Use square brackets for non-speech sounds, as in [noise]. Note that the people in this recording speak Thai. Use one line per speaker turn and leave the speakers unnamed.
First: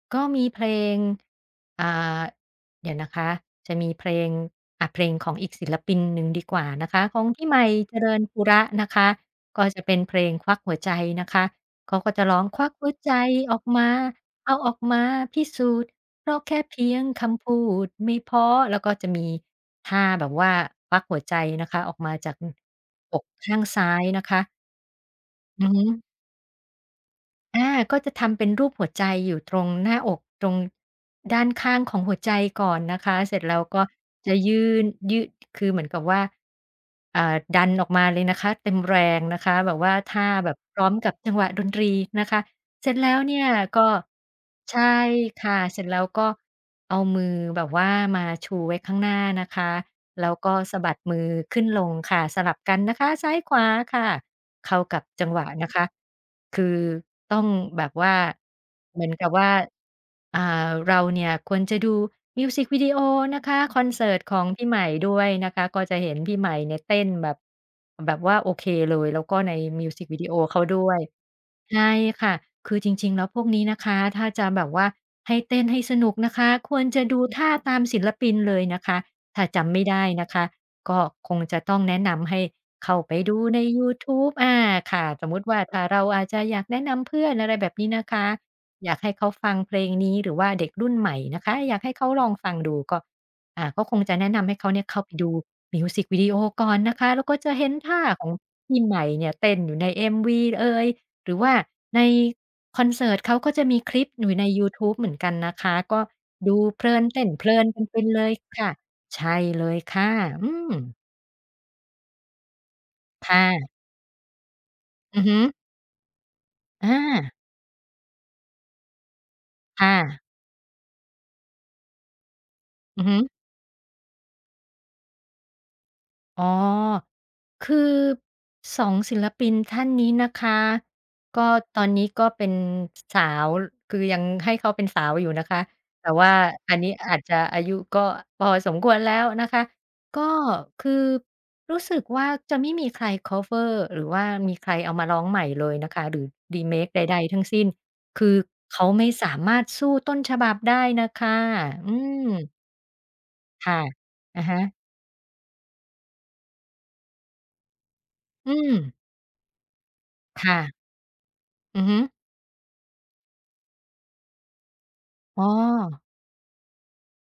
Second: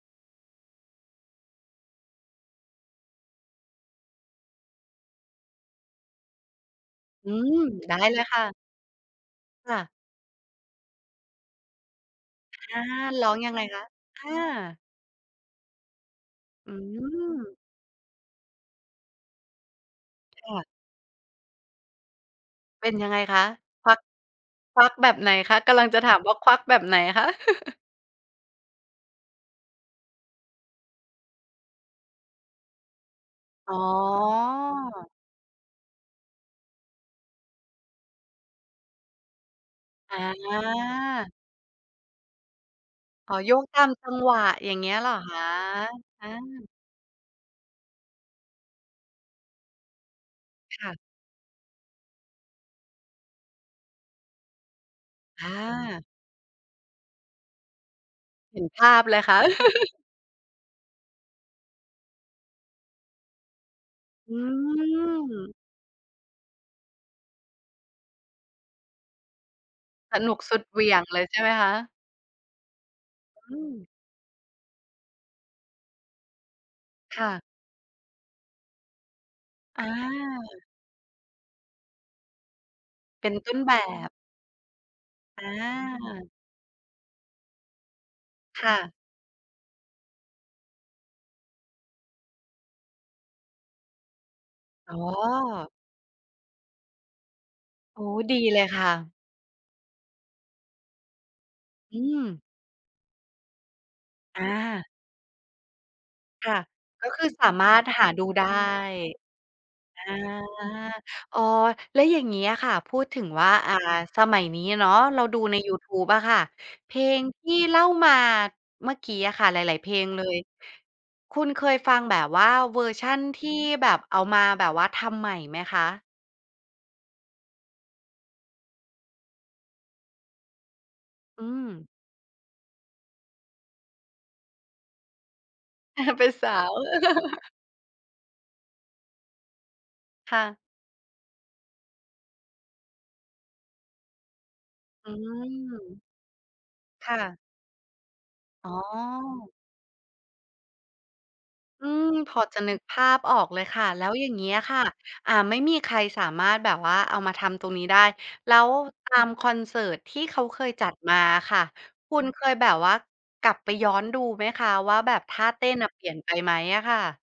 ก็มีเพลง อ่า เดี๋ยวนะคะ จะมีเพลง อ่า เพลงของอีกศิลปินหนึ่งดีกว่านะคะ ของ
อื
พี่ให
ม
ม่
ไ
เ
ด
จ
้
ริ
เล
ญ
ย
ป
ค
ุ
่
ร
ะ
ะนะคะ ก็
ค่
จะ
ะ
เป็นเพลง "ควักหัวใจ" นะคะ เขาก็จะร้อง ควัก
อา
หัวใจ
ร้องยั
อ
ง
อ
ไง
ก
ค
ม
ะ
า
อ
เอาอ
า?
อกมาพิสูจน์ เพราะแค่
อื
เพียงคำพ
ม
ูดไม่พอ แล้วก็จะมีท่าแบบว
ค
่า
่ะ
ควักหัวใจนะคะ ออกมาจาก
เป็นยัง
อ
ไง
อก
คะ
ข้างซ้
คว
า
ัก
ยนะคะ
ควักแบบไหนคะ
อื
ก
อฮ
ำลังจะ
ึ
ถามว่าควักแบบไหนคะ?
อา
[chuckles]
ก็จะทำเป็นรูปหัวใจอยู่ตรงหน้าอก ตรงด้านข้างของหัวใจก่อนนะคะ เสร็จแล้ว
อ๋
ก็
อ
จะยื่น ยื่น คือเหมือนกับว่า อ่า ดันออกมาเลยนะคะ เต็มแรงนะคะ แบบว่าท่า
อ
แบบพร้อมกับจั
า
งหวะดนตรีนะคะ เสร็จแล้ว
อ
เ
๋
น
อ
ี่ย
โยกต
ก
า
็
ม จังหวะ อย่
ใ
า
ช
งเงี้
่
ยเหรอคะ?
ค่ะ เสร็จแล้วก
อ
็
า
เอามือแบบว่ามาชูไว้ข้างหน้านะคะ แล้วก็ส
ค
ะบ
่
ั
ะ
ดมือขึ้นลงค่ะ สลับกันนะคะ ซ้ายขวาค่ะ เข้ากับจังหว
ค
ะ
่
นะคะ
ะ
คือต้องแบบว่า
เห็นภา
เห
พ
มือน
เลย
กับ
ค่
ว
ะ
่า
[chuckles]
อ่า เราเนี่ยควรจะดูมิวซิกวิดีโอนะคะ คอนเสิร์ต
อ
ข
ื
องพี่ใหม่ด้วยน
ม
ะคะ ก็จะเห็นพี่ใหม่เนี่ยเต้นแบบ แบบว่าโอเคเลย แล้วก็ในมิวซิก
ส
วิดี
น
โอ
ุกส
เข
ุ
า
ดเห
ด
วี
้ว
่ย
ย
งเลยใช่ไหมคะ?
ใช่ค่ะ คือจริง ๆ แล้วพวก
อื
นี้
ม
นะคะ ถ้าจะแบบว่าให้เต้นให้สนุกนะคะ ควรจะด
ค
ู
่
ท
ะ
่าตามศิลปินเลยนะคะ ถ้าจำไม่
อา
ได้นะคะ ก็คงจะต้องแนะนำให้เข้าไป
เป็
ด
น
ู
ต้
ใ
น
น
แบ
ยูท
บ
ูบ อา ค่ะ สมมุต
อ
ิว่าเราอ
า
าจจะอยากแนะนำเพื่อน อะไรแบบนี้นะคะ
ค่
อย
ะ
ากให้เขาฟังเพลงนี้ หรือว่าเด็กรุ่นใหม่นะคะ อยากให้เขาลองฟังดูก็ อ่า ก็คงจะแนะนำให้เขาเนี่ย
อ๋
เข้
อ
าไปดูมิวซิกวิดีโอก่อนนะคะ แล้วก็จะเห็นท
โ
่
อ
า
้
ของ
ดีเลย
พี
ค
่
่
ใหม่
ะ
เนี่ยเต้นอยู่ใน MV ล เอย หรือว่า
อ
ใ
ื
น
ม
คอนเสิร์ตเขาก็จะมีคลิปอยู่
อ
ในยูท
า
ูบเหมือนกันนะคะ ก็
ค
ด
่
ู
ะ
เพลิน
ก็
เต
คื
้
อ
นเพ
สา
ลิ
ม
น
า
กั
รถ
นเป
ห
็น
า
เ
ด
ล
ู
ย
ได้
ค่ะ ใช่เลยค
อา
่ะ อืม
อ๋อ แล้วอย่างงี้อะค่ะ พูดถึง
ค่
ว่า
ะ
อ่า สมัยนี้เนาะ เ
อ
ร
ื
า
อฮ
ด
ึ
ูในยูทูบอะค่ะ
อ
เพลง
า
ที่เล่ามาเมื่อกี้ค่ะ หลาย
ค
ๆ เพ
่
ลงเล
ะ
ย คุณเคยฟังแบบว่าเวอร์
อื
ช
อ
ั
ฮ
น
ึ
ที่แบบเอามาแบบว่าทำใหม่ไหมคะ?
อ๋อ คือ 2 ศิลปินท่านนี้นะคะ ก
อ
็
ื
ตอ
ม
นนี้ก็เป็น ส สาว คือยังให้เขาเป็นสาวอยู่นะคะ
อ
แ
า
ต่
เ
ว
ป
่
็
า
นสา
อ
ว
ันนี้อาจจะ
[chuckles]
อายุก็พอสมควรแล้วนะคะ ก็
ค่ะ
คือรู้สึกว่า จะไม่มีใครคัฟเวอร์ หรือว่ามีใครเอามา
อื
ร้องใหม่เลยนะค
ม
ะ หรือ remake ใ
ค่
ด
ะ
ๆ ทั้งสิ้นคือ
อ๋
เขาไม่สาม
อ
ารถสู้ต้นฉบับได้น่ะค่ะ
อื
อื
ม พอ
ม
จะนึกภาพออกเล
ค
ย
่ะ
ค่ะ แล้วอย่าง
อะ
งี้
ฮะ
ค่ะ อ่า ไม่มีใครสามารถแบบว่าเอามาทำตรงนี้ได้
อ
แ
ื
ล้ว
ม
ตามคอนเสิร์ตที่เขา
ค่
เคย
ะ
จัดมาอะค่ะ
อือฮึ
คุณเคยแบบว่ากลับไปย้อนดูไหมคะ ว่าแบบท
อ๋
่า
อ
เต้นอะเปลี่ยนไปไหมอะค่ะ?